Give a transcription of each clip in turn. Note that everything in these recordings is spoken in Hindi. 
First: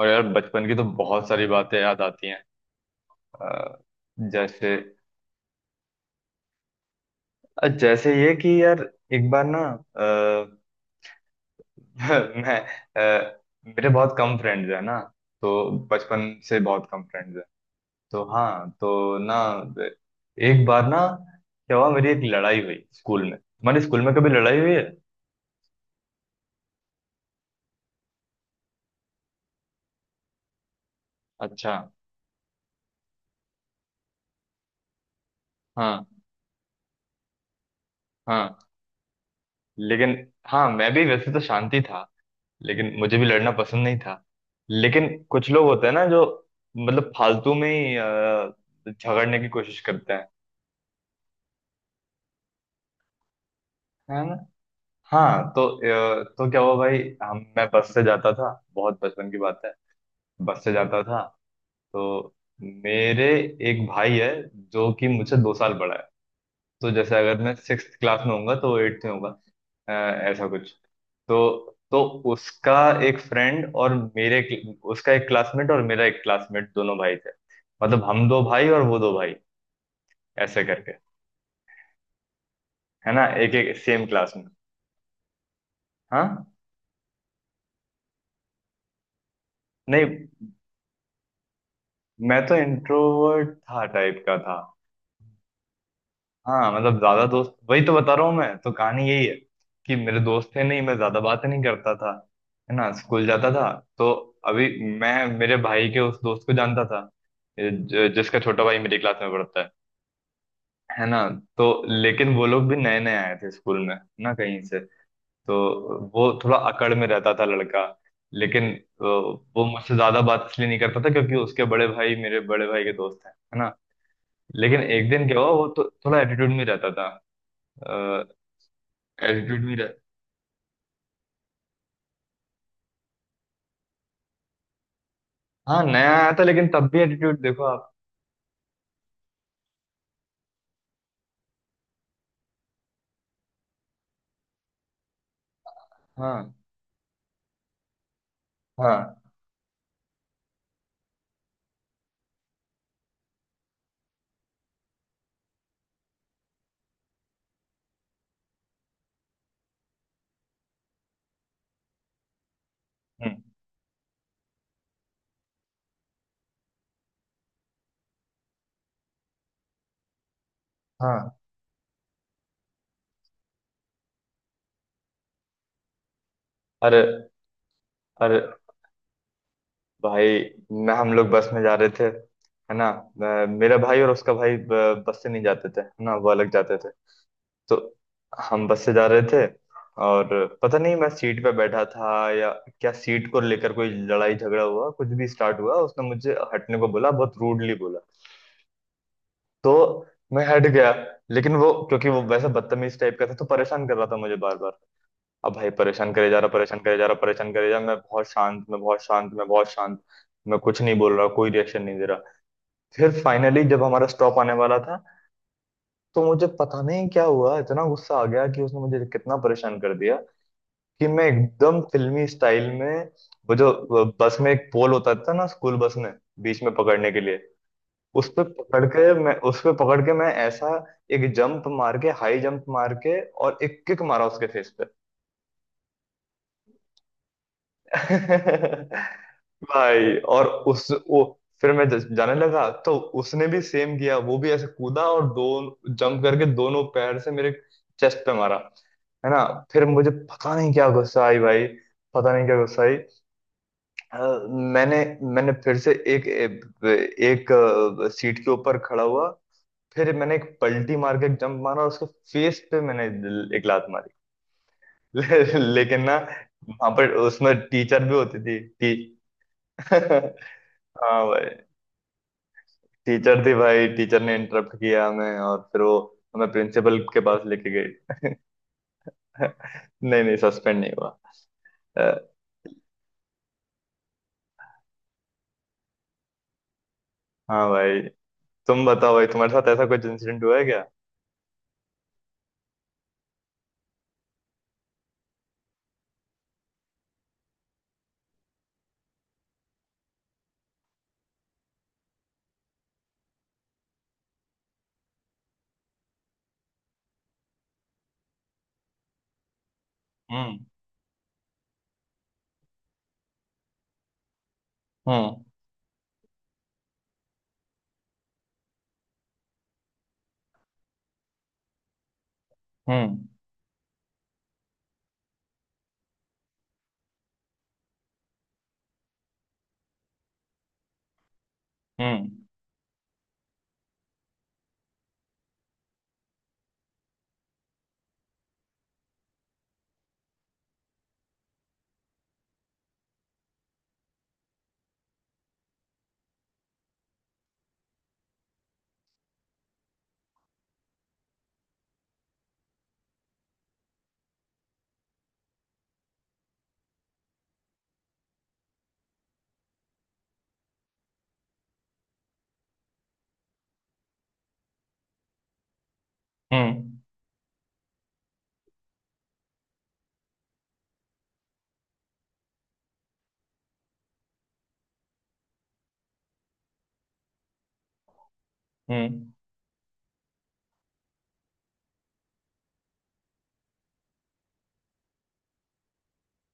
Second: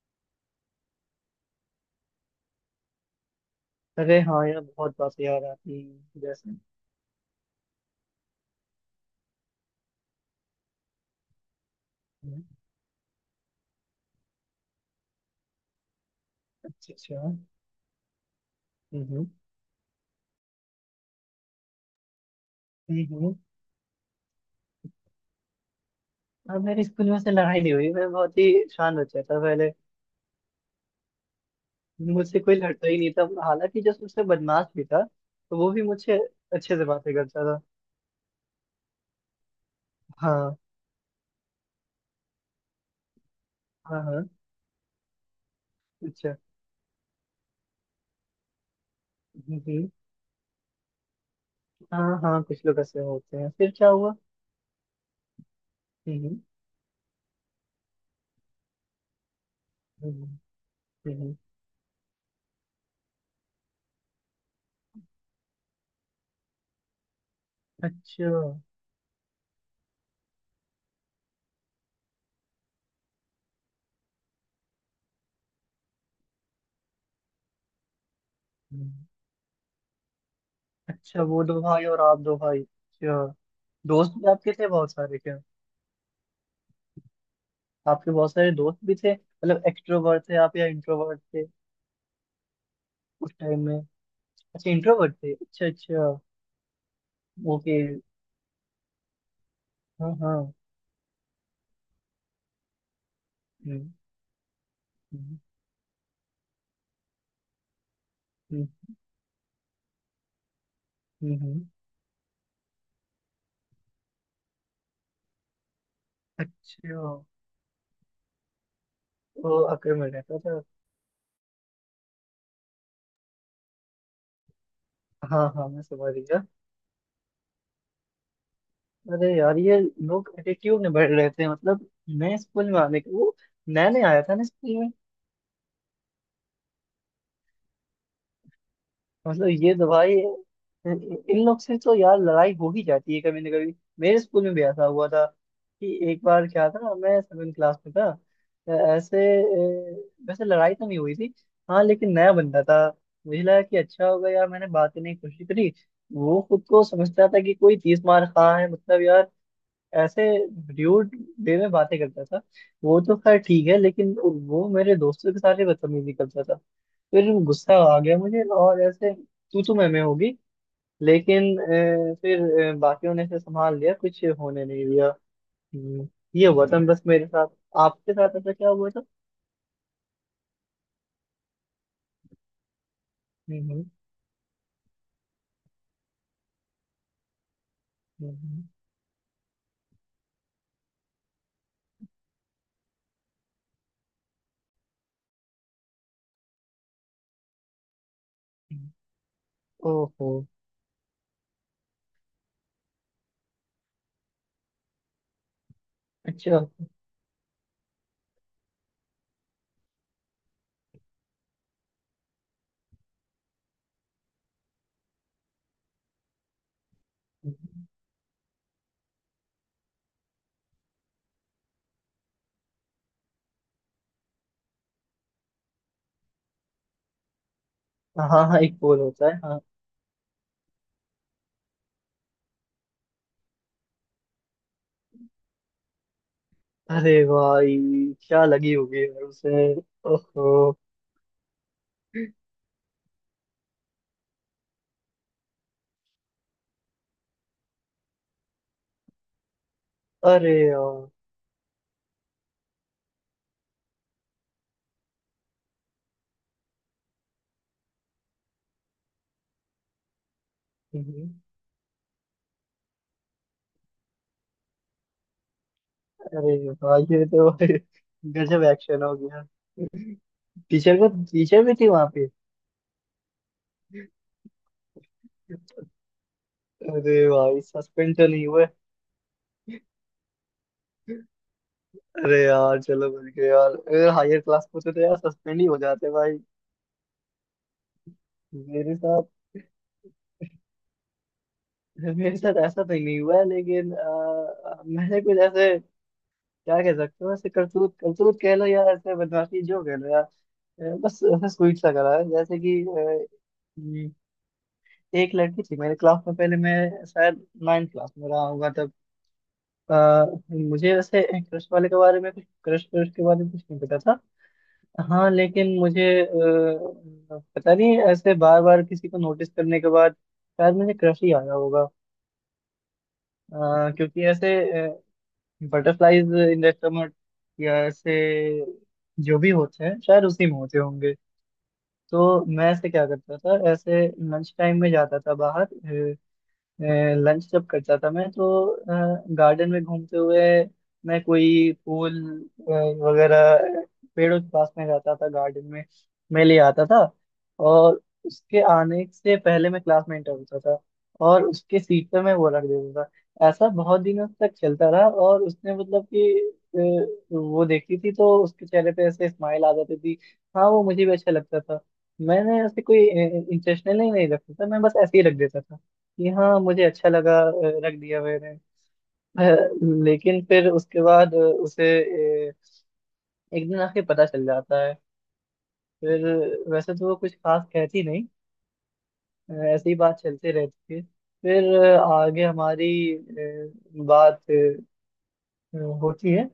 और यार बचपन की तो बहुत सारी बातें याद आती हैं। अ, अरे हाँ यार, जैसे बहुत बातें याद आती हैं जैसे। जैसे ये कि यार एक बार ना। अ, हम्म। मैं अ, मेरे बहुत कम फ्रेंड्स हैं ना। तो बचपन से बहुत अच्छा कम अच्छा। फ्रेंड्स हैं। तो हाँ। तो ना एक बार ना क्या हुआ, मेरी एक लड़ाई हुई हम्म स्कूल हम्म। में। तुम्हारे स्कूल में कभी लड़ाई हुई है? अब मेरे स्कूल में से लड़ाई नहीं हुई, मैं बहुत ही शांत बच्चा था पहले। अच्छा। मुझसे कोई लड़ता ही नहीं था। हालांकि जो सबसे बदमाश भी था, तो वो भी हाँ मुझसे अच्छे से बातें करता था। हाँ। लेकिन हाँ हाँ, मैं भी वैसे तो शांति था। लेकिन मुझे भी लड़ना पसंद नहीं हाँ था। हाँ। लेकिन कुछ लोग होते हैं ना जो अच्छा। मतलब फालतू में ही झगड़ने की कोशिश हम्म। करते हैं। हाँ हाँ, कुछ लोग ऐसे होते हैं, फिर क्या हुआ? है ना। हाँ। तो अ, हम्म तो क्या हुआ भाई, हम मैं बस से जाता था, बहुत बचपन की बात है। हम्म हम्म, बस से जाता था। हम्म। तो मेरे एक भाई है जो कि मुझसे 2 साल बड़ा है। तो जैसे अगर मैं 6 क्लास अच्छा, में होऊंगा तो 8th में होगा, अ, ऐसा कुछ। तो उसका एक फ्रेंड और मेरे उसका एक क्लासमेट और मेरा एक क्लासमेट, दोनों भाई थे। मतलब हम दो भाई और हम्म। वो दो भाई, ऐसे करके। अच्छा, वो दो भाई और आप दो भाई, है ना। अच्छा। एक एक सेम दोस्त भी क्लास में। आपके थे बहुत सारे क्या? हाँ। आपके बहुत सारे दोस्त भी थे मतलब, नहीं, एक्सट्रोवर्ट थे आप या इंट्रोवर्ट थे मैं तो उस इंट्रोवर्ट टाइम में? था टाइप का था। अच्छा, इंट्रोवर्ट थे, अच्छा अच्छा। हाँ, मतलब ज्यादा दोस्त ओके। वही तो बता रहा हूँ। मैं तो कहानी यही है कि हाँ मेरे दोस्त हाँ। थे नहीं। मैं ज्यादा बातें नहीं करता था। है ना। स्कूल जाता था। हम्म तो अभी मैं हम्म मेरे भाई के उस दोस्त को जानता था, जिसका छोटा हम्म भाई मेरी क्लास में पढ़ता है। है ना। हम्म, तो हम्म। लेकिन वो लोग भी नए नए आए थे स्कूल में ना कहीं से, तो वो थोड़ा अकड़ अच्छा। में रहता था लड़का। लेकिन वो वो आखिर मुझसे में ज्यादा रहता बात था। इसलिए नहीं करता था क्योंकि उसके बड़े भाई मेरे बड़े भाई के दोस्त हैं। है ना। लेकिन एक दिन क्या हाँ हुआ, वो हाँ, मैं तो समझ थोड़ा गया। एटीट्यूड में रहता था। अरे यार, एटीट्यूड में ये रह लोग एटीट्यूड में बढ़ रहे थे मतलब। नए स्कूल में आने के वो, नया नया आया था ना स्कूल में। हाँ, नया आया था लेकिन तब भी एटीट्यूड देखो आप। मतलब ये तो भाई, इन इन लोग से तो यार लड़ाई हो ही जाती है कभी ना कभी। मेरे स्कूल में भी ऐसा हुआ था कि एक बार हाँ क्या था, मैं सेवन क्लास में था। ऐसे, हाँ। वैसे लड़ाई तो नहीं हुई थी। हाँ, लेकिन नया बंदा था। मुझे लगा कि अच्छा होगा यार, मैंने बात करने की कोशिश करी। वो खुद को समझता था कि कोई तीस मार खा है, मतलब यार ऐसे, ड्यूड वे में बातें करता था। वो तो खैर हम्म। ठीक है, लेकिन वो मेरे दोस्तों के साथ ही बदतमीजी करता था। फिर गुस्सा आ गया मुझे, और ऐसे तू तो मैं में होगी। हाँ। लेकिन फिर बाकियों ने इसे संभाल लिया, कुछ होने नहीं दिया। हम्म, ये हुआ था अरे। बस मेरे साथ। आपके साथ अरे ऐसा क्या हुआ था? भाई, मैं हम लोग बस में जा रहे थे है ना। हम्म मेरा हम्म, भाई और उसका भाई बस से नहीं जाते थे है ना, वो अलग जाते थे। तो हम्म, हम बस से जा रहे थे। और पता नहीं मैं सीट पे बैठा था या क्या, सीट को लेकर कोई लड़ाई झगड़ा हुआ, कुछ भी स्टार्ट हुआ। उसने मुझे हटने को बोला, बहुत रूडली बोला। हम्म। तो ओहो। मैं हट गया। लेकिन वो, क्योंकि वो वैसे बदतमीज टाइप का था, तो परेशान कर रहा था मुझे बार बार। अब भाई, परेशान करे जा रहा, अच्छा। परेशान करे जा रहा, परेशान करे जा रहा। मैं बहुत शांत, मैं बहुत शांत, मैं बहुत शांत। मैं कुछ नहीं बोल रहा, कोई रिएक्शन नहीं दे रहा। फिर फाइनली, जब हमारा स्टॉप आने वाला था, तो मुझे पता नहीं क्या हुआ, इतना गुस्सा आ गया कि उसने मुझे कितना परेशान कर दिया। कि मैं एकदम फिल्मी स्टाइल में, वो जो बस में एक पोल होता था ना, स्कूल बस में, बीच में पकड़ने के लिए, उस हाँ पे हाँ, एक पकड़ बोल के होता मैं है, उस हाँ। पे पकड़ के मैं ऐसा एक जंप मार के, हाई जंप मार के, और एक किक मारा उसके फेस अरे भाई, क्या लगी पे। होगी यार उसे। भाई, और ओहो। उस वो फिर जाने लगा तो उसने भी सेम किया, वो भी ऐसे कूदा और दो जंप करके दोनों पैर से मेरे चेस्ट पे मारा। है ना। फिर मुझे अरे पता नहीं क्या यार। गुस्सा आई भाई, पता नहीं क्या गुस्सा आई। अ, मैंने मैंने फिर से एक एक अ, सीट के ऊपर खड़ा हुआ। फिर मैंने एक पलटी मार के हम्म। एक जंप मारा और उसके फेस पे मैंने एक लात मारी। लेकिन ना, अरे वहां भाई, पर ये तो उसमें टीचर भी होती थी। गजब एक्शन हो टी गया। हाँ टीचर को, भाई, टीचर भी थी वहां पे। टीचर थी भाई। टीचर ने इंटरप्ट किया हमें और फिर वो हमें प्रिंसिपल अरे के पास भाई, लेके गई। सस्पेंड तो नहीं हुए? नहीं नहीं, सस्पेंड नहीं हुआ। अ, अरे यार, चलो बच गए यार, अगर हायर क्लास में होते तो यार सस्पेंड ही हो जाते भाई। हाँ भाई। तुम मेरे बताओ साथ भाई, तुम्हारे साथ ऐसा कुछ इंसिडेंट हुआ है क्या? मेरे साथ ऐसा तो नहीं हुआ है, लेकिन मैंने कुछ ऐसे, क्या कह सकते हो, ऐसे करतूत करतूत कह लो या ऐसे बदमाशी जो कह लो यार। बस ऐसा स्वीट सा करा है, जैसे कि हम्म। एक लड़की थी मेरे क्लास में, पहले मैं शायद नाइन्थ क्लास में रहा होगा तब। हम्म। मुझे वैसे क्रश वाले के बारे में कुछ, क्रश क्रश के बारे में कुछ नहीं पता था। हाँ हम्म। लेकिन मुझे पता नहीं, ऐसे बार बार किसी को नोटिस करने के बाद शायद मुझे क्रश ही आया होगा। हम्म। क्योंकि ऐसे बटरफ्लाईज इंडस्ट्रोमट या ऐसे, जो भी होते हैं शायद उसी में होते होंगे। हम्म। तो मैं ऐसे क्या करता था, ऐसे लंच टाइम में जाता था बाहर। लंच जब करता था मैं, तो गार्डन में घूमते हुए मैं कोई फूल अ, वगैरह, पेड़ों के पास में जाता था, गार्डन में मैं ले आता था। और उसके आने से पहले मैं क्लास में इंटर होता था, और उसके सीट पे मैं वो रख देता था। ऐसा बहुत दिनों तक चलता रहा, और उसने मतलब कि वो देखती थी तो उसके चेहरे पे ऐसे स्माइल आ जाती थी। हाँ, वो मुझे भी अच्छा लगता था। मैंने ऐसे कोई इंटेंशनली नहीं रखता था, मैं बस ऐसे ही रख देता था कि हाँ मुझे हम्म। अच्छा लगा, रख दिया मैंने। अ, लेकिन फिर उसके बाद उसे अ, एक दिन आके पता चल जाता है। फिर वैसे तो वो कुछ खास कहती नहीं, हम्म। ऐसे ही बात चलते रहती है। फिर आगे हमारी बात होती है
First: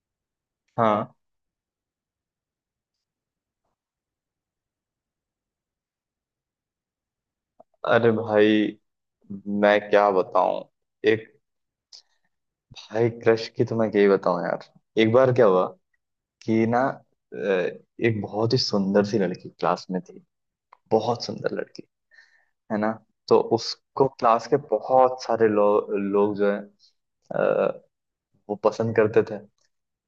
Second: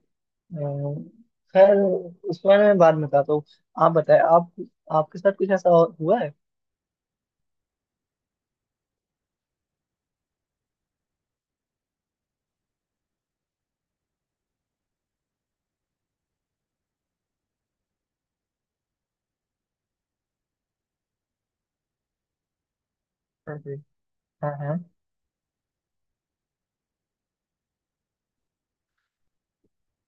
हाँ। खैर, उस बारे में बाद में बताता हूँ। आप बताएं, आप, आपके साथ कुछ ऐसा और हुआ है? अरे भाई, मैं क्या बताऊं। एक भाई, क्रश की तो मैं क्या ही बताऊं यार। एक बार क्या हुआ कि ना, एक बहुत ही सुंदर सी लड़की क्लास में थी, बहुत सुंदर लड़की। है ना। तो हाँ जी। उसको क्लास हाँ के हाँ बहुत सारे लोग जो है अ, वो पसंद करते थे।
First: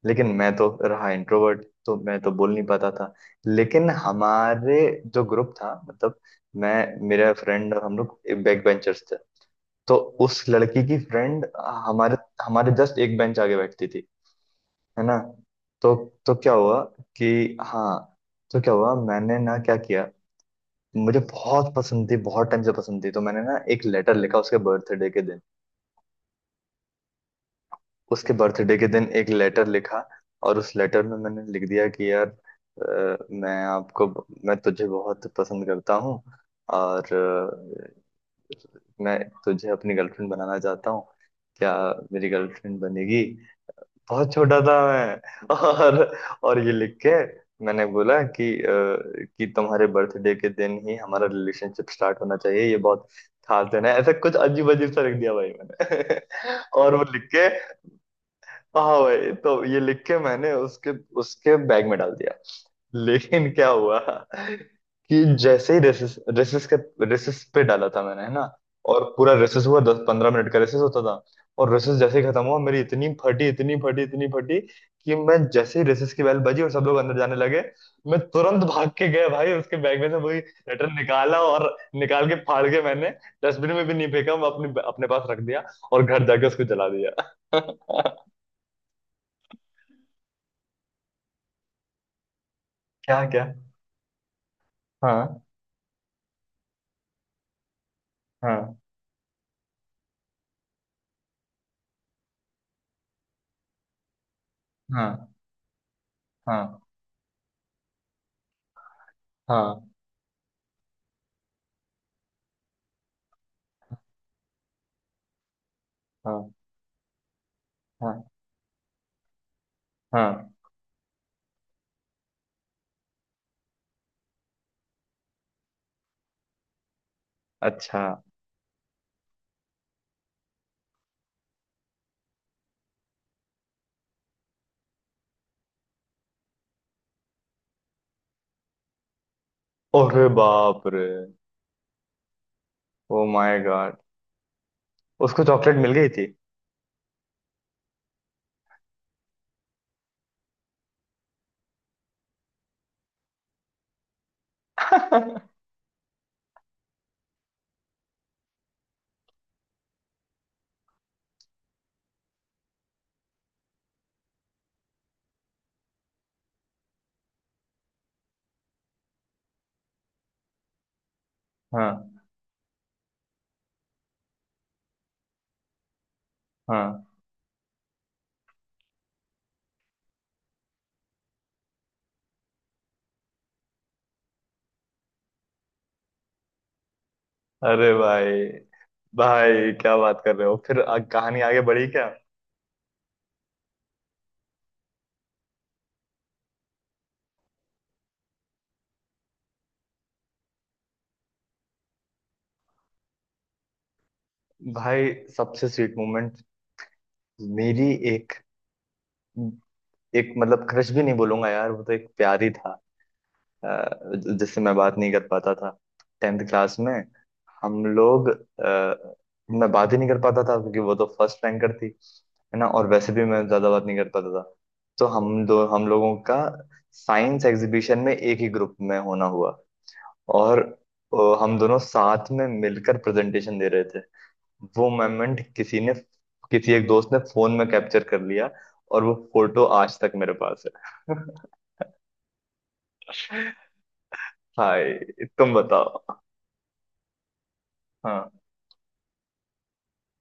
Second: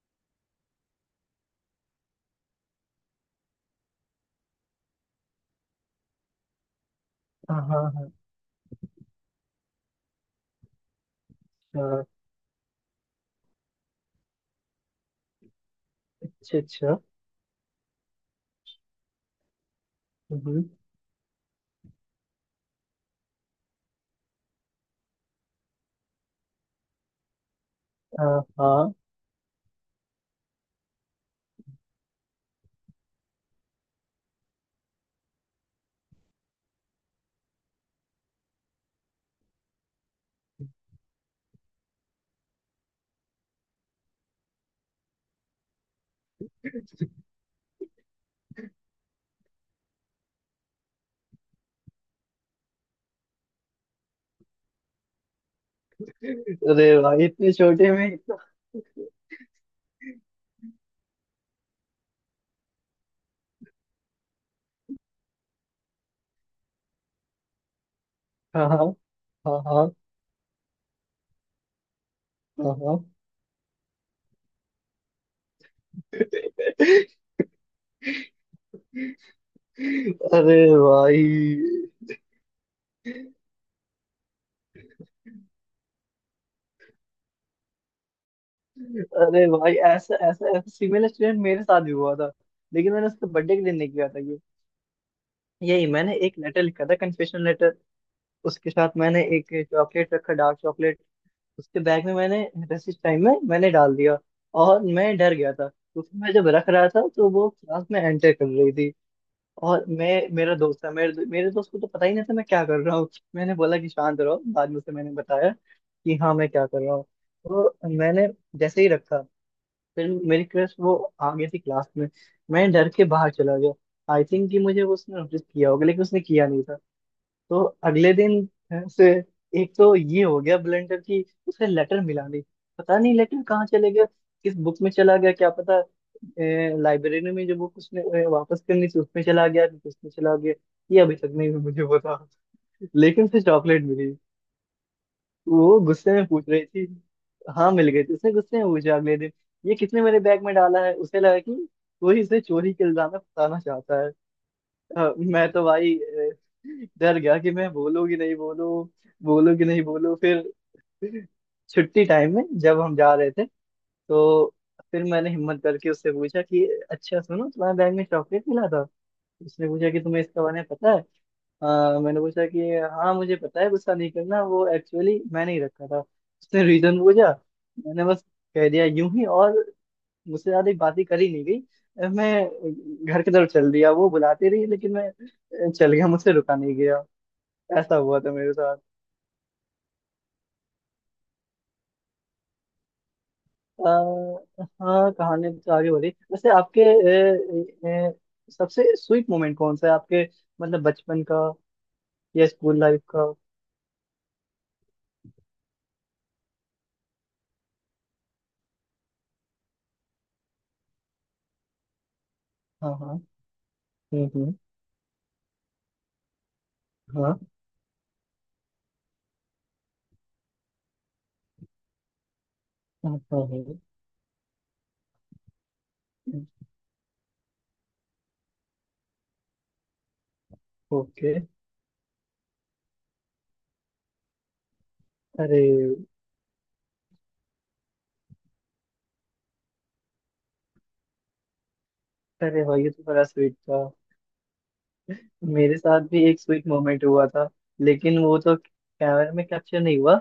लेकिन मैं तो रहा इंट्रोवर्ट, तो मैं तो बोल नहीं पाता था। लेकिन हमारे जो ग्रुप था मतलब, मैं, मेरा हाँ फ्रेंड, और हम हाँ लोग बैक बेंचर्स थे। तो उस लड़की की फ्रेंड हाँ, हमारे हमारे जस्ट एक बेंच आगे बैठती थी। है ना। तो तो क्या अच्छा हुआ अच्छा, कि, हाँ, तो क्या हुआ, मैंने ना क्या किया, हम्म, मुझे बहुत पसंद थी, बहुत टाइम से पसंद थी, तो मैंने ना एक लेटर लिखा उसके बर्थडे के दिन। अ, उसके बर्थडे के हाँ। दिन एक लेटर लिखा। और उस लेटर में मैंने लिख दिया कि यार, मैं तुझे बहुत पसंद करता हूँ, और मैं तुझे अपनी गर्लफ्रेंड बनाना चाहता हूँ। क्या मेरी गर्लफ्रेंड बनेगी? बहुत छोटा था मैं। और ये लिख के मैंने बोला कि कि तुम्हारे बर्थडे के दिन ही हमारा रिलेशनशिप स्टार्ट होना चाहिए, ये बहुत खास दिन है, ऐसा कुछ अजीब अजीब सा लिख दिया भाई मैंने। और अरे वो लिख भाई, के इतने छोटे में इतना! हाँ भाई, तो ये लिख के मैंने उसके उसके बैग में डाल दिया। लेकिन क्या हुआ कि जैसे ही रेसेस रेसेस के रेसेस पे डाला था मैंने। है ना। हाँ हाँ और पूरा हाँ रेसेस हुआ, हाँ 10 15 मिनट का रेसेस होता था। और रेसेस जैसे ही खत्म हुआ, हाँ मेरी हाँ। इतनी फटी, इतनी फटी, इतनी फटी कि मैं, जैसे ही रेसेस की बेल बजी और सब लोग अंदर जाने लगे, मैं तुरंत भाग के गया भाई, उसके बैग में से वही अरे लेटर निकाला और भाई। निकाल के फाड़ के, मैंने डस्टबिन में भी नहीं फेंका, मैं अपने अपने पास रख दिया। और घर जाके उसको जला दिया। अरे भाई, ऐसा ऐसा ऐसा सिमिलर एक्सीडेंट मेरे साथ भी हुआ था, लेकिन मैंने क्या? उसके क्या? बर्थडे के दिन नहीं किया था ये। हाँ। यही मैंने एक लेटर लिखा था, कन्फेशनल लेटर। उसके हाँ। साथ मैंने एक चॉकलेट रखा, डार्क चॉकलेट। उसके बैग में मैंने, रेसिस टाइम में मैंने डाल दिया। और मैं डर हाँ। गया था, क्योंकि मैं जब रख हाँ। रहा था तो वो क्लास में एंटर कर रही थी। हाँ। और मैं, मेरा दोस्त था, मेरे मेरे दोस्त को तो पता ही नहीं था मैं क्या कर रहा हूँ। मैंने बोला कि शांत रहो, बाद में उसे मैंने बताया कि हाँ मैं हाँ। क्या कर रहा हूँ। तो मैंने, हाँ। जैसे ही रखा, फिर मेरी हाँ। क्रश, वो आ गई थी क्लास में, मैं डर के बाहर चला गया। आई थिंक कि मुझे वो, उसने नोटिस किया होगा, लेकिन उसने किया नहीं था। तो अच्छा। अगले दिन से, एक तो ये हो गया ब्लेंडर की, उसे लेटर मिला नहीं। पता नहीं लेटर कहाँ चले गया, किस बुक में चला गया क्या पता, लाइब्रेरी में जो बुक उसने वापस करनी थी उसमें चला गया कि किसमें अरे चला गया, बाप ये रे। अभी तक नहीं मुझे पता। ओ लेकिन उसे माय चॉकलेट गॉड। मिली, उसको चॉकलेट वो मिल गई गुस्से थी? में पूछ रही थी। हाँ मिल गई थी, उसने गुस्से में पूछा अगले दिन, ये किसने मेरे बैग में डाला है? उसे लगा कि कोई इसे चोरी के इल्जाम में फंसाना चाहता है। हाँ, मैं तो भाई डर गया, कि मैं बोलूँ कि नहीं बोलूँ, बोलूँ कि नहीं बोलूँ। फिर छुट्टी टाइम में जब हम जा रहे थे, तो फिर मैंने हिम्मत करके उससे पूछा कि अच्छा सुनो, तुम्हारे बैग में चॉकलेट मिला था? उसने पूछा कि तुम्हें इसका बारे में पता है? हाँ मैंने पूछा कि हाँ, मुझे पता है, गुस्सा नहीं करना, वो एक्चुअली मैंने ही रखा था। उसने रीजन हाँ। पूछा, मैंने बस कह दिया यूं ही, और मुझसे ज्यादा बातें करी नहीं गई, मैं घर की तरफ चल दिया। वो बुलाते रही, लेकिन मैं चल गया, मुझसे रुका नहीं गया। अरे ऐसा हुआ था भाई। मेरे साथ। भाई, क्या बात कर रहे हो? फिर कहानी आगे बढ़ी क्या? हाँ, कहानी तो आगे बढ़ी। वैसे आपके, सबसे स्वीट मोमेंट कौन सा है आपके? मतलब बचपन का, या स्कूल लाइफ का? भाई सबसे स्वीट मोमेंट, मेरी, एक एक मतलब क्रश भी नहीं बोलूंगा यार, वो तो एक प्यार ही था। हाँ हाँ, अ, हम्म हम्म, जिससे मैं बात नहीं कर पाता था। 10th क्लास में हाँ हम लोग, मैं बात ही नहीं कर पाता था क्योंकि वो तो फर्स्ट रैंकर थी। है ना। और हाँ वैसे भी हाँ मैं ज्यादा हाँ, बात नहीं कर पाता था। तो हम लोगों का साइंस एग्जीबिशन में एक ही ग्रुप में होना हुआ। और ओके। हम दोनों साथ में मिलकर प्रेजेंटेशन दे रहे थे। वो मोमेंट अरे। किसी एक दोस्त ने फोन में कैप्चर कर लिया, और वो फोटो आज तक मेरे पास है। अरे भाई, ये तो बड़ा स्वीट था। हाय। तुम मेरे साथ बताओ। भी एक स्वीट मोमेंट हुआ था, लेकिन हाँ। वो तो कैमरे में कैप्चर नहीं हुआ।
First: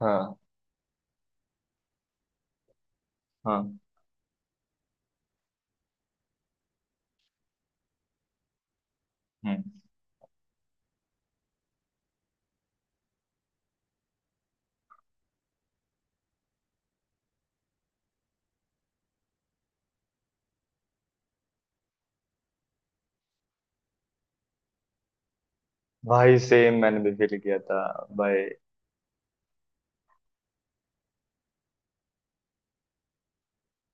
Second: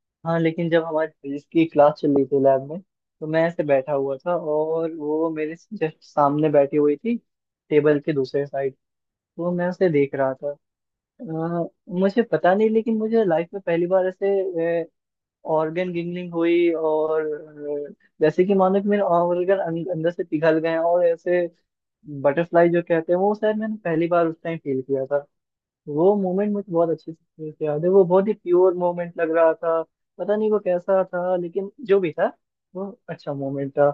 हाँ। हाँ, लेकिन जब हमारी फिजिक्स की क्लास चल रही थी लैब में, तो मैं ऐसे हाँ। बैठा हुआ था और वो मेरे जस्ट सामने बैठी हुई थी, टेबल के दूसरे साइड। तो मैं हम्म। उसे देख रहा था। अ, मुझे पता नहीं, लेकिन मुझे लाइफ में पहली बार ऐसे ऑर्गन गिंगलिंग हुई, और अ, जैसे कि मानो कि मेरे ऑर्गन अंदर से पिघल गए हैं, और ऐसे बटरफ्लाई जो कहते हैं, वो शायद मैंने पहली बार उस टाइम फील किया था। वो भाई, मोमेंट मुझे सेम बहुत मैंने अच्छे भी फील से किया से था याद है, वो बहुत ही भाई। प्योर मोमेंट लग रहा था। पता नहीं वो कैसा था, लेकिन जो भी था, वो अच्छा मोमेंट था।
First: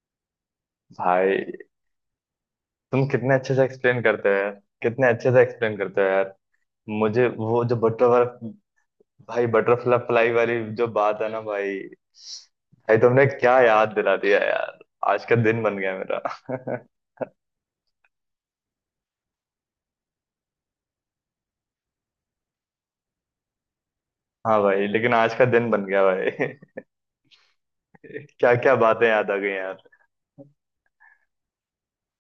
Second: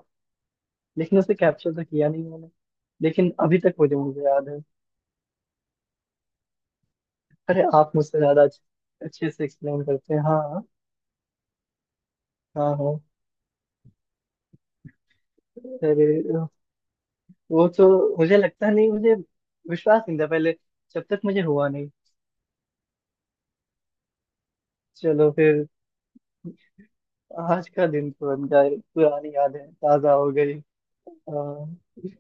लेकिन भाई, उसे कैप्चर तो किया नहीं मैंने, तुम लेकिन कितने अच्छे अभी से तक मुझे एक्सप्लेन मुझे करते हो याद यार। है। कितने अच्छे से एक्सप्लेन करते हो यार। मुझे अरे, वो जो आप मुझसे ज्यादा बटरफ्लाई, अच्छे, अच्छे से भाई, एक्सप्लेन करते हैं, बटरफ्लाई वाली हाँ। जो बात है ना भाई, हाँ हाँ। भाई, तुमने क्या याद दिला दिया यार। आज का दिन बन गया अरे, मेरा। वो तो मुझे लगता नहीं, मुझे विश्वास नहीं था पहले, जब तक मुझे हुआ नहीं। हाँ भाई, लेकिन चलो आज का फिर, दिन बन गया भाई। आज का दिन तो बन क्या जाए, क्या बातें पुरानी याद आ यादें गई। ताजा हो गई। हाँ